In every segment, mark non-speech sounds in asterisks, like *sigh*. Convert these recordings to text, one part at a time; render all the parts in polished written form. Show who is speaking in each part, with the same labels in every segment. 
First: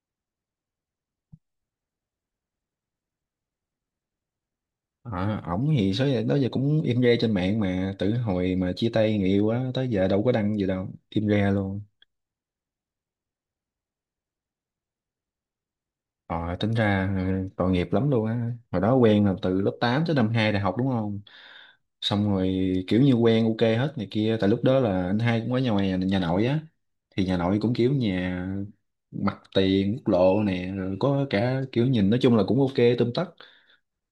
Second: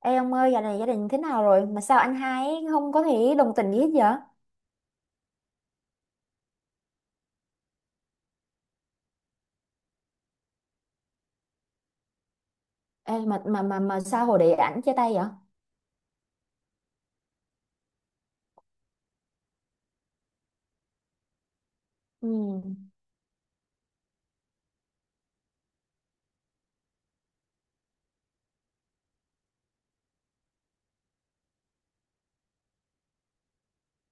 Speaker 1: Ê ông ơi, dạo này gia đình thế nào rồi? Mà sao anh hai ấy không có thể đồng tình gì hết vậy?
Speaker 2: À, ổng thì số giờ đó giờ cũng im re trên mạng, mà từ hồi mà chia tay người yêu á tới giờ đâu có đăng gì đâu, im re luôn.
Speaker 1: Ê, mà sao hồi đấy ảnh chia tay vậy?
Speaker 2: Ờ, tính ra, ừ, tội nghiệp lắm luôn á. Hồi đó quen là từ lớp 8 tới năm 2 đại học, đúng không? Xong rồi
Speaker 1: Ừ,
Speaker 2: kiểu như quen ok hết này kia. Tại lúc đó là anh hai cũng ở nhà ngoài, nhà, nhà nội á, thì nhà nội cũng kiểu nhà mặt tiền quốc lộ nè, rồi có cả kiểu nhìn nói chung là cũng ok tươm tất.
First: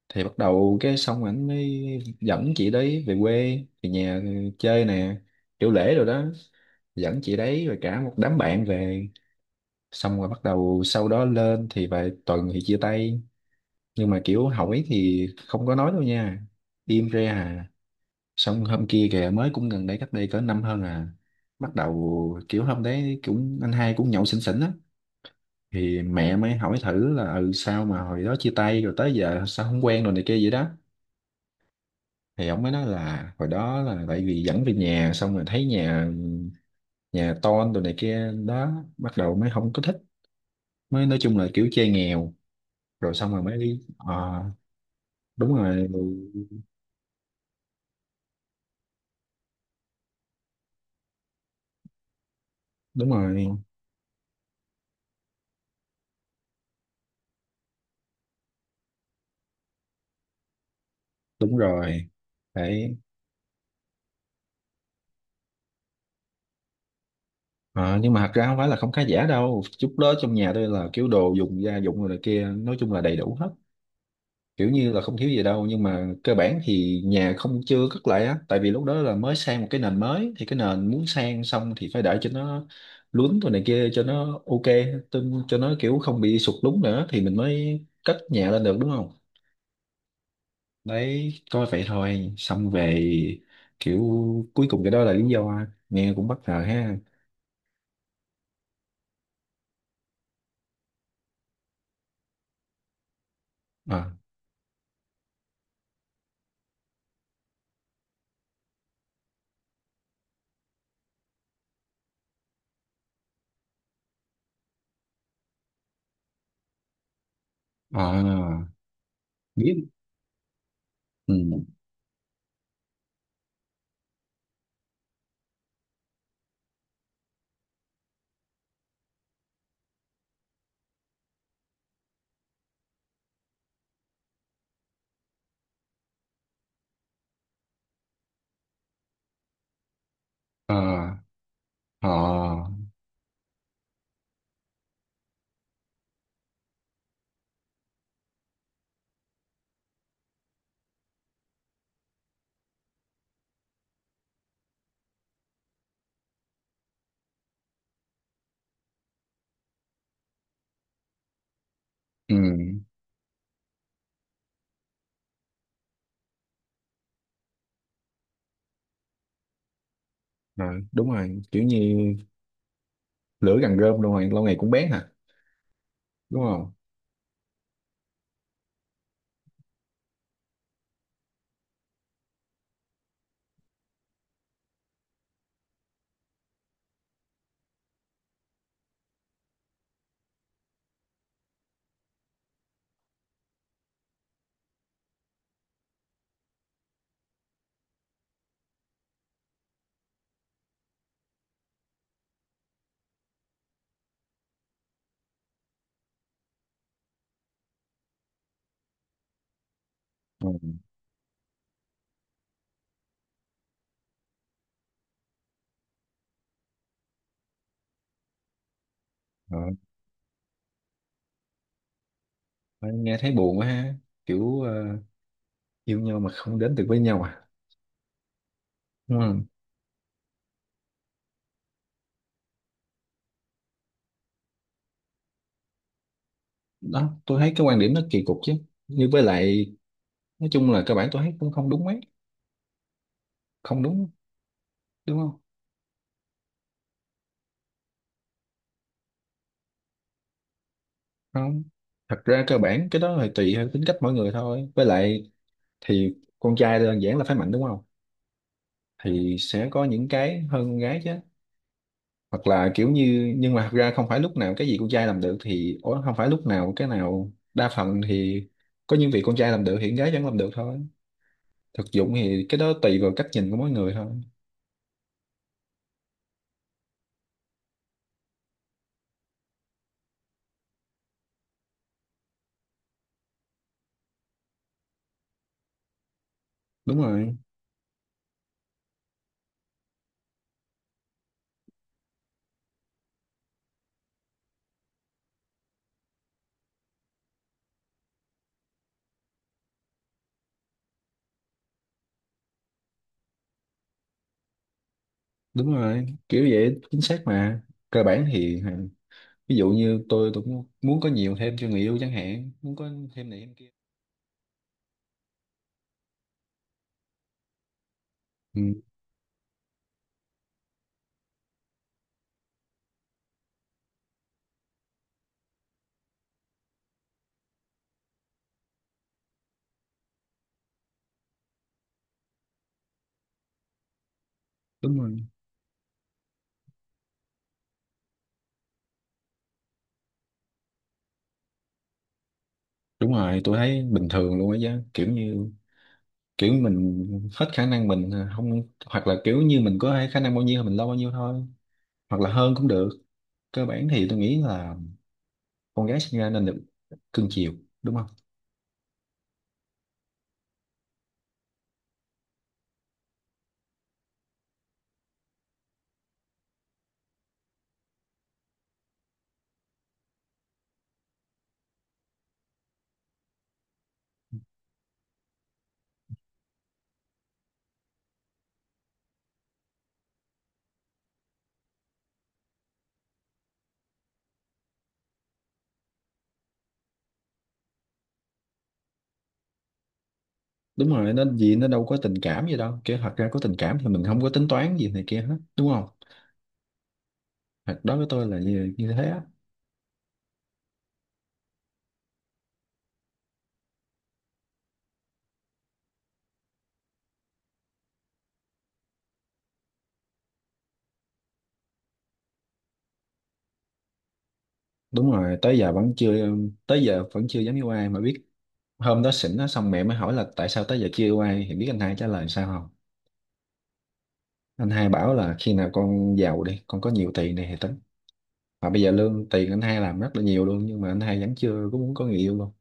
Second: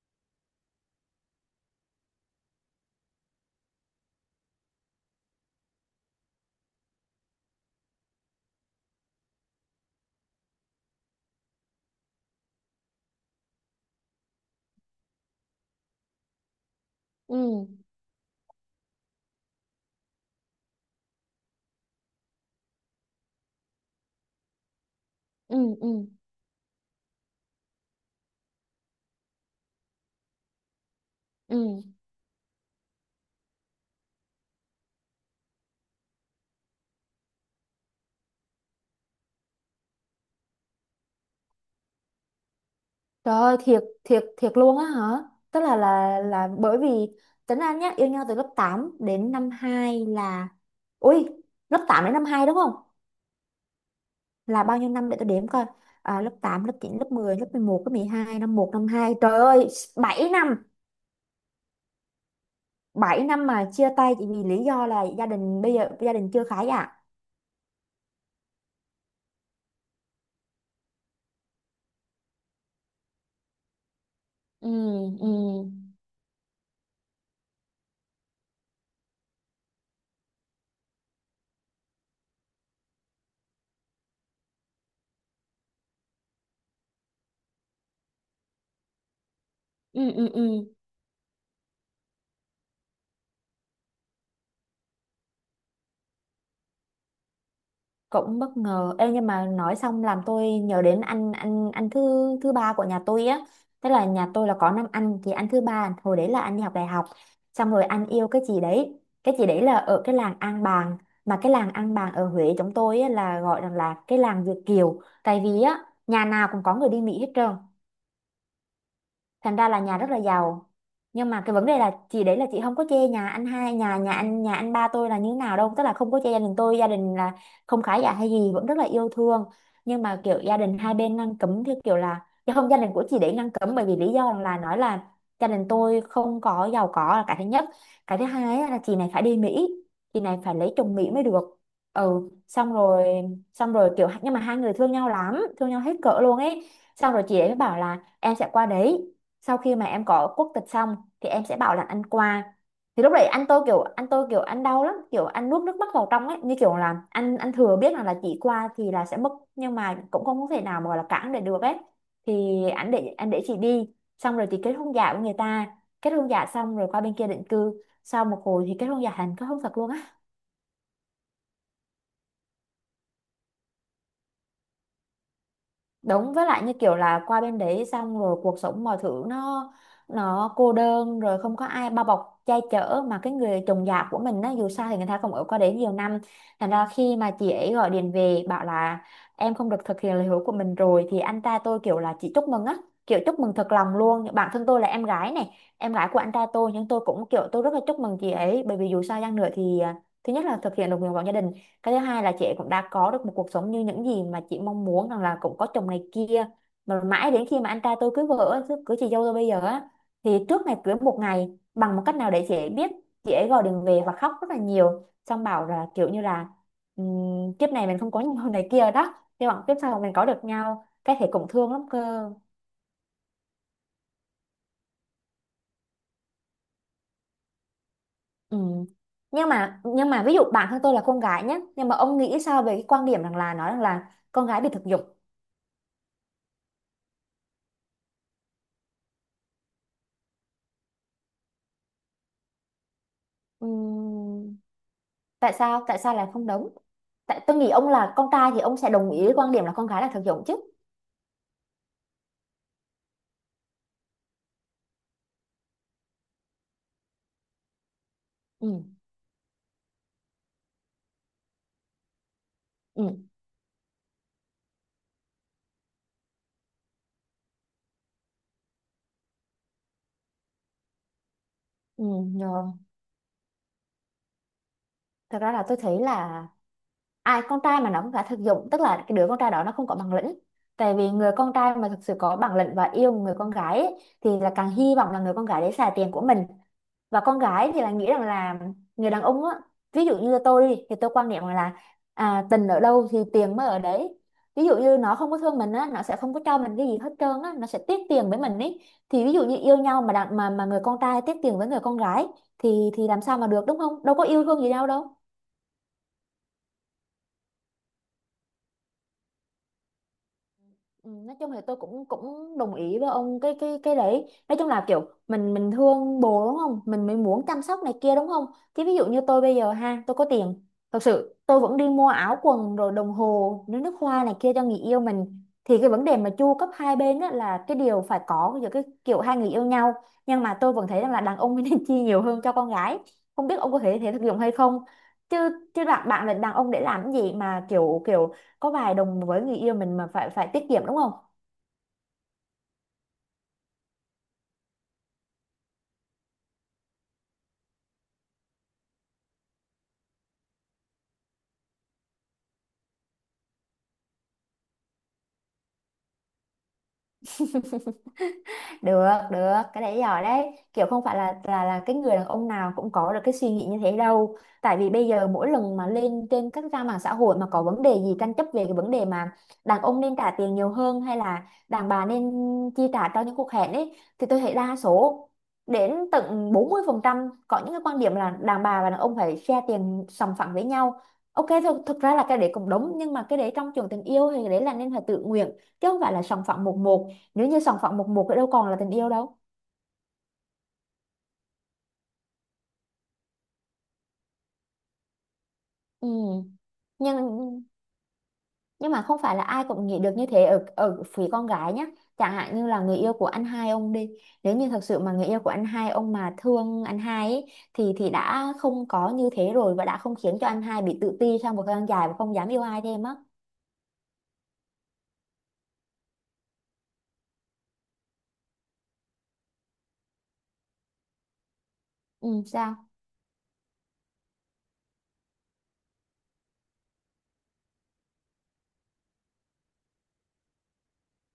Speaker 2: Thì bắt đầu cái xong ảnh mới dẫn chị đấy về quê, về nhà chơi nè, kiểu lễ rồi đó, dẫn chị đấy rồi cả một đám bạn về. Xong rồi bắt đầu sau đó lên thì vài tuần thì chia tay, nhưng mà kiểu hỏi thì không có nói đâu nha, im re à.
Speaker 1: ừ,
Speaker 2: Xong hôm kia kìa mới, cũng gần đây, cách đây cỡ năm hơn à, bắt đầu kiểu hôm đấy cũng anh hai cũng nhậu xỉn xỉn á,
Speaker 1: ừ, ừ,
Speaker 2: thì mẹ mới hỏi thử là ừ sao mà hồi đó chia tay rồi tới giờ sao không quen rồi này kia vậy đó.
Speaker 1: ừ.
Speaker 2: Thì ông mới nói là hồi đó là tại vì dẫn về nhà xong rồi thấy nhà, nhà tôn đồ này kia đó, bắt đầu mới không có thích, mới nói chung là kiểu chơi nghèo, rồi xong
Speaker 1: Trời
Speaker 2: rồi
Speaker 1: ơi,
Speaker 2: mới
Speaker 1: thiệt
Speaker 2: đi. Ờ,
Speaker 1: thiệt thiệt luôn á hả?
Speaker 2: đúng
Speaker 1: Tức là
Speaker 2: rồi.
Speaker 1: là là bởi vì tính anh nhá, yêu nhau từ lớp 8 đến năm 2 là, Ui, lớp 8 đến năm 2 đúng không?
Speaker 2: Đúng rồi.
Speaker 1: Là bao nhiêu năm để tôi đếm coi. À, lớp 8, lớp 9, lớp 10, lớp 11, lớp 12, năm một, năm 2, Trời ơi, 7 năm.
Speaker 2: Đúng rồi. Đấy.
Speaker 1: Bảy năm mà chia tay chỉ vì lý do là gia đình bây giờ gia đình chưa khá giả.
Speaker 2: Ờ, nhưng mà thật ra không phải là không khá giả đâu chút đó. Trong nhà tôi là kiểu đồ dùng gia dụng rồi này kia nói chung là đầy đủ hết,
Speaker 1: Ừ,
Speaker 2: kiểu như là không thiếu
Speaker 1: ừ,
Speaker 2: gì đâu. Nhưng mà cơ bản thì nhà không, chưa cất lại á, tại vì lúc đó là mới sang một cái nền mới, thì cái nền muốn sang xong thì phải để cho nó lún rồi này kia cho nó ok, cho nó kiểu không bị sụt lún nữa, thì mình mới cất nhà lên được, đúng không?
Speaker 1: ừ, ừ, ừ.
Speaker 2: Đấy, coi vậy thôi xong về. Kiểu, cuối cùng cái đó là lý do, nghe cũng bất ngờ ha.
Speaker 1: Cũng bất ngờ. Ê, nhưng mà nói xong làm tôi nhớ đến anh thứ thứ ba của nhà tôi á, tức là
Speaker 2: À.
Speaker 1: nhà tôi là có năm anh thì anh thứ ba hồi đấy là anh đi học đại học, xong rồi anh yêu cái chị đấy. Cái chị đấy là ở cái làng An Bàng, mà cái làng An Bàng ở Huế chúng tôi á, là gọi rằng là cái làng Việt Kiều, tại vì á nhà nào cũng có người đi Mỹ hết trơn,
Speaker 2: À,
Speaker 1: thành ra là
Speaker 2: biết.
Speaker 1: nhà rất là giàu. Nhưng mà cái vấn
Speaker 2: Ừ.
Speaker 1: đề là chị đấy là chị không có chê nhà anh hai nhà nhà anh ba tôi là như thế nào đâu, tức là không có chê gia đình tôi, gia đình là không khá giả hay gì, vẫn rất là yêu thương. Nhưng mà kiểu gia đình hai bên ngăn cấm theo kiểu là, chứ không, gia đình của chị đấy ngăn cấm bởi vì lý do là nói là gia đình tôi không có giàu có là cái thứ nhất. Cái thứ hai á là chị này phải đi Mỹ, chị này phải lấy chồng Mỹ
Speaker 2: À.
Speaker 1: mới được. Ừ,
Speaker 2: À.
Speaker 1: xong rồi, xong rồi kiểu, nhưng mà hai người thương nhau lắm, thương nhau hết cỡ luôn ấy. Xong rồi chị ấy mới bảo là em sẽ qua đấy, sau khi mà em có quốc tịch xong thì em sẽ bảo là ăn qua. Thì lúc đấy anh tôi kiểu, anh tôi kiểu ăn đau lắm, kiểu ăn nuốt nước mắt vào trong ấy, như kiểu là anh thừa biết là chỉ qua thì là sẽ mất, nhưng mà cũng không có thể nào mà gọi là cản để được ấy.
Speaker 2: Ừ.
Speaker 1: Thì anh để chị đi, xong rồi thì kết hôn giả với người ta. Kết hôn giả xong rồi qua bên kia định cư, sau một hồi thì kết hôn giả thành kết hôn thật luôn.
Speaker 2: Rồi, đúng rồi, kiểu như lửa gần rơm luôn rồi, lâu ngày cũng bén hả,
Speaker 1: Đúng,
Speaker 2: đúng
Speaker 1: với lại
Speaker 2: không?
Speaker 1: như kiểu là qua bên đấy xong rồi cuộc sống mọi thứ nó cô đơn, rồi không có ai bao bọc che chở, mà cái người chồng già của mình á, dù sao thì người ta cũng ở qua đấy nhiều năm. Thành ra khi mà chị ấy gọi điện về bảo là em không được thực hiện lời hứa của mình rồi, thì anh trai tôi kiểu là chị chúc mừng á, kiểu chúc mừng thật lòng luôn. Bản thân tôi là em gái này, em gái của anh trai tôi, nhưng tôi cũng kiểu tôi rất là chúc mừng chị ấy, bởi vì dù sao chăng nữa thì à, thứ nhất là thực hiện được nguyện vọng gia đình, cái thứ hai là chị cũng đã có được một cuộc sống như những gì mà chị mong muốn, rằng là cũng có chồng này kia. Mà mãi đến khi mà anh trai tôi cưới vợ, cưới chị dâu tôi bây giờ á, thì trước
Speaker 2: Ừ.
Speaker 1: ngày cưới một ngày, bằng một cách nào để chị ấy biết, chị ấy gọi điện về và khóc rất là nhiều, xong bảo là kiểu như là kiếp này mình không có nhau này kia đó, hy
Speaker 2: Ờ,
Speaker 1: vọng kiếp sau mình có được nhau, cái thể cũng thương lắm cơ.
Speaker 2: nghe thấy buồn quá ha. Kiểu ờ, yêu nhau mà không đến được với nhau à.
Speaker 1: Ừ.
Speaker 2: Đúng.
Speaker 1: nhưng mà ví dụ bản thân tôi là con gái nhé, nhưng mà ông nghĩ sao về cái quan điểm rằng là nói rằng là con gái bị thực dụng?
Speaker 2: Đó, tôi thấy cái quan điểm nó kỳ cục chứ. Nhưng với lại nói chung là cơ bản tôi thấy cũng không đúng mấy. Không đúng,
Speaker 1: Ừm,
Speaker 2: đúng không?
Speaker 1: Tại sao, là không đúng? Tại tôi nghĩ ông là con trai thì ông sẽ đồng ý với quan điểm là con gái là thực dụng chứ.
Speaker 2: Không, thật ra cơ bản cái đó là tùy theo tính cách mỗi người thôi. Với lại thì con trai đơn giản là phải mạnh, đúng không?
Speaker 1: Ừ,
Speaker 2: Thì sẽ có những cái hơn con gái chứ. Hoặc là kiểu
Speaker 1: ừ,
Speaker 2: như, nhưng mà thật ra không phải lúc nào cái gì con trai làm được thì, ủa, không phải lúc nào cái nào đa phần thì có những việc con trai làm được thì con gái vẫn làm được thôi. Thực
Speaker 1: ừ,
Speaker 2: dụng thì cái đó
Speaker 1: rồi.
Speaker 2: tùy vào cách nhìn của mỗi người thôi.
Speaker 1: Thật ra là tôi thấy là ai con trai mà nó cũng đã thực dụng, tức là cái đứa con trai đó nó không có bản lĩnh. Tại vì người con trai mà thực sự có bản lĩnh và yêu người con gái ấy, thì là càng hy vọng là người con gái đấy xài tiền của mình.
Speaker 2: Đúng
Speaker 1: Và
Speaker 2: rồi.
Speaker 1: con gái thì là nghĩ rằng là người đàn ông á, ví dụ như tôi đi thì tôi quan niệm rằng là à, tình ở đâu thì tiền mới ở đấy. Ví dụ như nó không có thương mình á, nó sẽ không có cho mình cái gì hết trơn á, nó sẽ tiếc tiền với mình ấy. Thì ví dụ như yêu nhau mà đàn, mà người con trai tiếc tiền với người con gái, thì làm sao mà được, đúng không? Đâu có yêu thương gì nhau đâu.
Speaker 2: Đúng rồi kiểu vậy, chính xác mà. Cơ bản thì hả, ví dụ như tôi cũng muốn có nhiều thêm cho người yêu chẳng hạn,
Speaker 1: Ừ,
Speaker 2: muốn
Speaker 1: nói
Speaker 2: có
Speaker 1: chung thì tôi
Speaker 2: thêm này thêm
Speaker 1: cũng
Speaker 2: kia.
Speaker 1: cũng đồng ý với ông cái cái đấy, nói chung là kiểu mình thương bồ đúng không, mình mới
Speaker 2: Ừ,
Speaker 1: muốn chăm sóc này kia đúng không. Chứ ví dụ như tôi bây giờ ha, tôi có tiền, thật sự tôi vẫn đi mua áo quần rồi đồng hồ nước nước hoa này kia cho người yêu mình, thì cái vấn đề mà chu cấp hai bên á là cái điều phải có giữa cái kiểu hai người yêu nhau. Nhưng mà tôi vẫn thấy rằng là đàn ông *laughs* nên chi nhiều hơn cho con gái, không biết ông
Speaker 2: đúng
Speaker 1: có thể
Speaker 2: rồi.
Speaker 1: thể thực dụng hay không. Chứ, bạn bạn là đàn ông để làm cái gì mà kiểu kiểu có vài đồng với người yêu mình mà phải phải tiết kiệm đúng không.
Speaker 2: Đúng rồi, tôi thấy bình thường luôn á chứ. Kiểu như kiểu mình hết khả năng mình, à, không, hoặc là kiểu như mình có khả năng bao nhiêu thì mình lo bao nhiêu thôi, hoặc là hơn cũng được. Cơ bản thì tôi nghĩ là con gái sinh ra nên được cưng chiều, đúng không?
Speaker 1: Được, được cái đấy giỏi đấy, kiểu không phải là cái người đàn ông nào cũng có được cái suy nghĩ như thế đâu. Tại vì bây giờ mỗi lần mà lên trên các trang mạng xã hội mà có vấn đề gì tranh chấp về cái vấn đề mà đàn ông nên trả tiền nhiều hơn hay là đàn bà nên chi trả cho những cuộc hẹn ấy, thì tôi thấy đa số đến tận 40% có những cái quan điểm là đàn bà và đàn ông phải share tiền sòng phẳng với nhau. Ok, thực ra là cái đấy cũng đúng, nhưng mà cái đấy trong trường tình yêu thì cái đấy là nên là tự nguyện, chứ không phải là sòng phẳng một một. Nếu như sòng phẳng một một thì đâu còn là tình yêu đâu.
Speaker 2: Đúng rồi, nó gì nó đâu có tình cảm gì đâu. Kiểu thật ra có tình cảm thì mình không có tính toán gì này kia hết, đúng không?
Speaker 1: Ừ.
Speaker 2: Thật đó, với tôi là
Speaker 1: nhưng
Speaker 2: như, như thế á.
Speaker 1: nhưng mà không phải là ai cũng nghĩ được như thế ở ở phía con gái nhá. Chẳng hạn như là người yêu của anh hai ông đi, nếu như thật sự mà người yêu của anh hai ông mà thương anh hai ấy, thì đã không có như thế rồi, và đã không khiến cho anh hai bị tự ti sau một thời gian dài và không dám yêu ai thêm á.
Speaker 2: Đúng rồi, tới giờ vẫn chưa. Tới giờ vẫn chưa dám yêu ai mà biết. Hôm đó xỉn á, xong mẹ mới hỏi là tại sao tới giờ chưa yêu ai, thì biết anh hai trả lời sao không?
Speaker 1: Ừ, sao?
Speaker 2: Anh hai bảo là khi nào con giàu đi, con có nhiều tiền này thì tính. Mà bây giờ lương tiền anh hai làm rất là nhiều luôn, nhưng mà anh hai vẫn chưa có muốn có người yêu luôn.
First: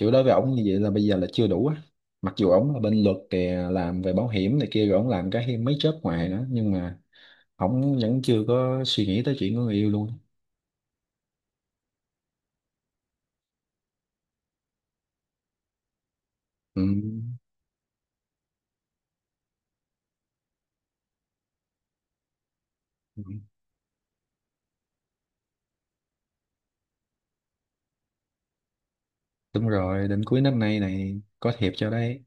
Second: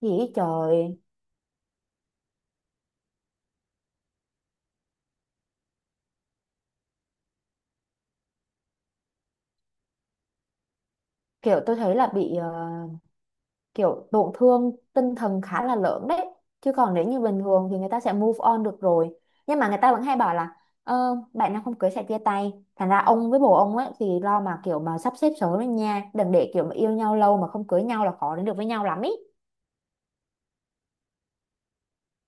Speaker 1: Thì
Speaker 2: đối với ổng như vậy là
Speaker 1: trời,
Speaker 2: bây giờ là chưa đủ á. Mặc dù ổng là bên luật kìa, làm về bảo hiểm này kia, rồi ổng làm cái mấy job ngoài nữa, nhưng mà ổng vẫn chưa có suy nghĩ tới chuyện của người yêu luôn.
Speaker 1: kiểu tôi thấy là bị, kiểu tổn thương tinh thần khá là lớn đấy. Chứ
Speaker 2: Ừ.
Speaker 1: còn nếu như bình thường thì người ta sẽ move on được rồi. Nhưng mà người ta vẫn hay bảo là bạn nào không cưới sẽ chia tay, thành ra
Speaker 2: Ừ,
Speaker 1: ông với bồ ông ấy thì lo mà kiểu mà sắp xếp sớm lên nha, đừng để kiểu mà yêu nhau lâu mà không cưới nhau là khó đến được với nhau lắm ý.
Speaker 2: đúng rồi, đến cuối năm nay này có thiệp cho đấy.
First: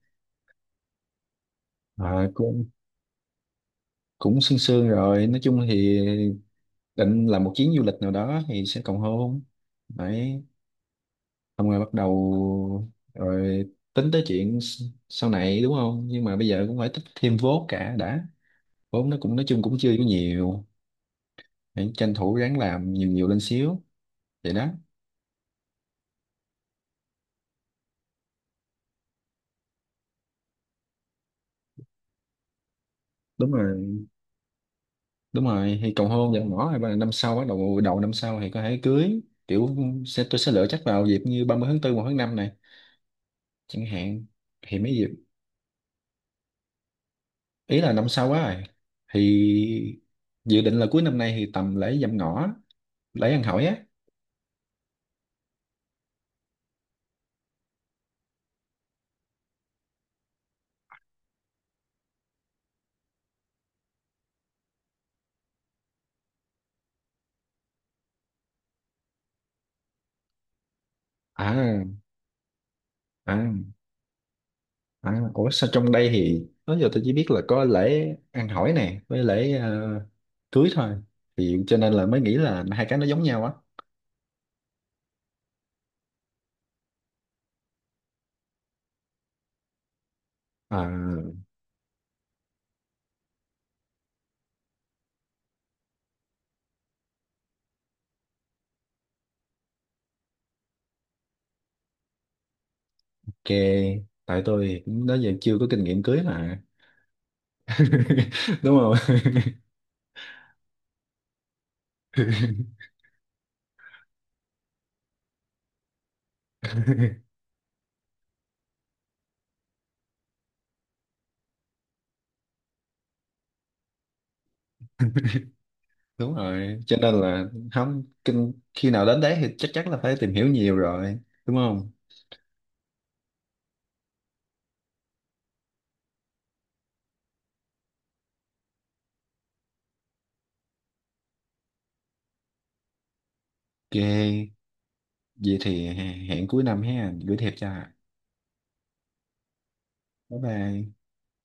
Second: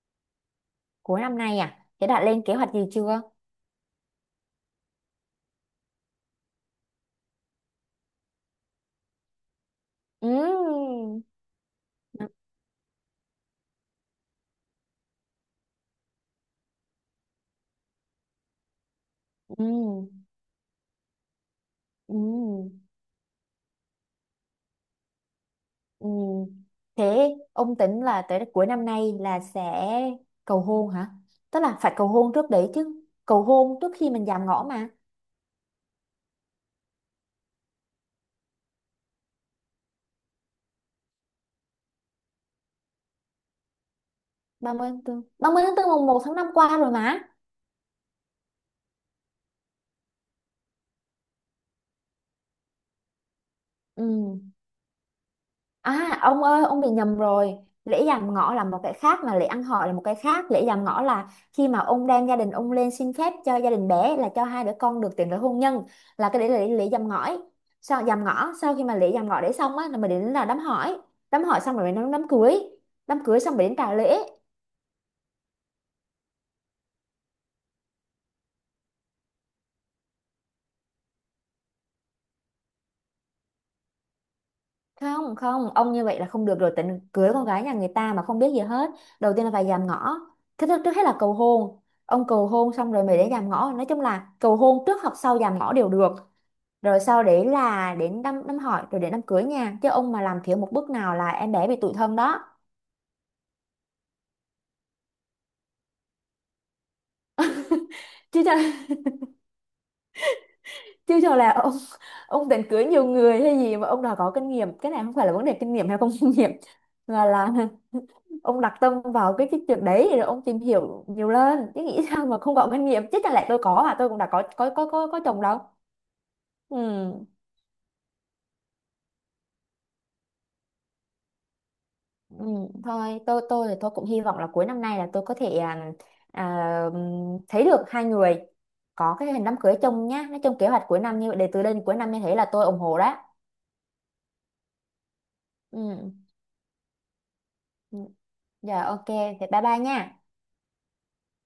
Speaker 1: Cuối năm nay à, thế đã
Speaker 2: À,
Speaker 1: lên kế
Speaker 2: cũng
Speaker 1: hoạch gì chưa?
Speaker 2: cũng sương sương rồi. Nói chung thì định làm một chuyến du lịch nào đó thì sẽ cầu hôn. Đấy,
Speaker 1: Ừ,
Speaker 2: xong rồi bắt đầu rồi tính tới chuyện sau này, đúng không? Nhưng mà bây giờ cũng phải tích thêm vốn cả đã. Vốn nó cũng nói chung cũng chưa có
Speaker 1: ừ,
Speaker 2: nhiều, hãy tranh thủ ráng
Speaker 1: ừ.
Speaker 2: làm nhiều nhiều lên xíu. Vậy đó.
Speaker 1: Ừ. Thế ông tính là tới cuối năm nay là sẽ cầu hôn hả? Tức là phải cầu hôn trước đấy chứ. Cầu
Speaker 2: Đúng
Speaker 1: hôn trước
Speaker 2: rồi.
Speaker 1: khi mình giảm ngõ mà.
Speaker 2: Đúng rồi, thì cầu hôn nhận ngỏ rồi năm sau bắt đầu, đầu năm sau thì có thể cưới. Kiểu tôi sẽ lựa chắc vào dịp như 30 tháng 4 1 tháng 5 này chẳng hạn. Thì
Speaker 1: 30
Speaker 2: mấy
Speaker 1: tháng
Speaker 2: dịp,
Speaker 1: 4. 30 tháng tư mùng một tháng 5 qua rồi mà.
Speaker 2: ý là năm sau quá rồi thì, dự định là cuối năm nay thì tầm lễ dạm ngõ, lễ ăn hỏi á.
Speaker 1: Ừ. À ông ơi, ông bị nhầm rồi. Lễ dạm ngõ là một cái khác mà lễ ăn hỏi là một cái khác. Lễ dạm ngõ là khi mà ông đem gia đình ông lên xin phép cho gia đình bé là cho hai đứa con được tiến tới hôn nhân, là cái đấy là lễ, lễ dạm ngõ. Sau dạm ngõ, sau khi mà lễ dạm ngõ đấy xong á là mình đến là đám hỏi, đám hỏi xong rồi
Speaker 2: À.
Speaker 1: mới đến đám cưới, đám cưới xong
Speaker 2: À.
Speaker 1: rồi đến trả lễ.
Speaker 2: À, ủa sao trong đây thì đó giờ tôi chỉ biết là có lễ ăn hỏi nè với lễ, ờ, cưới thôi, thì cho nên là mới nghĩ là hai cái nó giống nhau á.
Speaker 1: Không không ông, như vậy là không được rồi, tính cưới con gái nhà người ta mà không biết gì hết. Đầu tiên là phải dạm ngõ. Thứ nhất trước hết là cầu
Speaker 2: À,
Speaker 1: hôn, ông cầu hôn xong rồi mới đến dạm ngõ, nói chung là cầu hôn trước hoặc sau dạm ngõ đều được. Rồi sau đấy là đến đám đám hỏi, rồi đến đám cưới nha, chứ ông mà làm thiếu một bước nào là em bé bị tủi thân đó.
Speaker 2: ok, tại tôi cũng đó giờ chưa có kinh nghiệm cưới mà.
Speaker 1: Chứ
Speaker 2: *laughs*
Speaker 1: cho
Speaker 2: Đúng không?
Speaker 1: *laughs* chứ cho là ông, định cưới nhiều người hay gì mà ông đòi có kinh nghiệm? Cái này không phải là vấn đề kinh nghiệm hay không kinh nghiệm, mà là ông đặt tâm vào cái chuyện đấy rồi ông tìm hiểu nhiều lên, chứ nghĩ sao mà không có kinh nghiệm, chứ chẳng lẽ tôi có, à tôi cũng đã có chồng đâu.
Speaker 2: Đúng rồi, cho nên
Speaker 1: Ừ.
Speaker 2: là không kinh, khi nào đến đấy thì chắc chắn là phải tìm hiểu nhiều rồi, đúng không?
Speaker 1: Ừ, thôi tôi thì tôi cũng hy vọng là cuối năm nay là tôi có thể thấy được hai người có cái hình đám cưới chung nhá, nói chung kế hoạch cuối năm như vậy, để từ đây đến cuối năm như thế là tôi ủng hộ đó.
Speaker 2: Ok, vậy thì
Speaker 1: Ừ.
Speaker 2: hẹn cuối năm ha, gửi thiệp cho.
Speaker 1: Ừ. Giờ ok thì bye bye nha.
Speaker 2: Bye bye.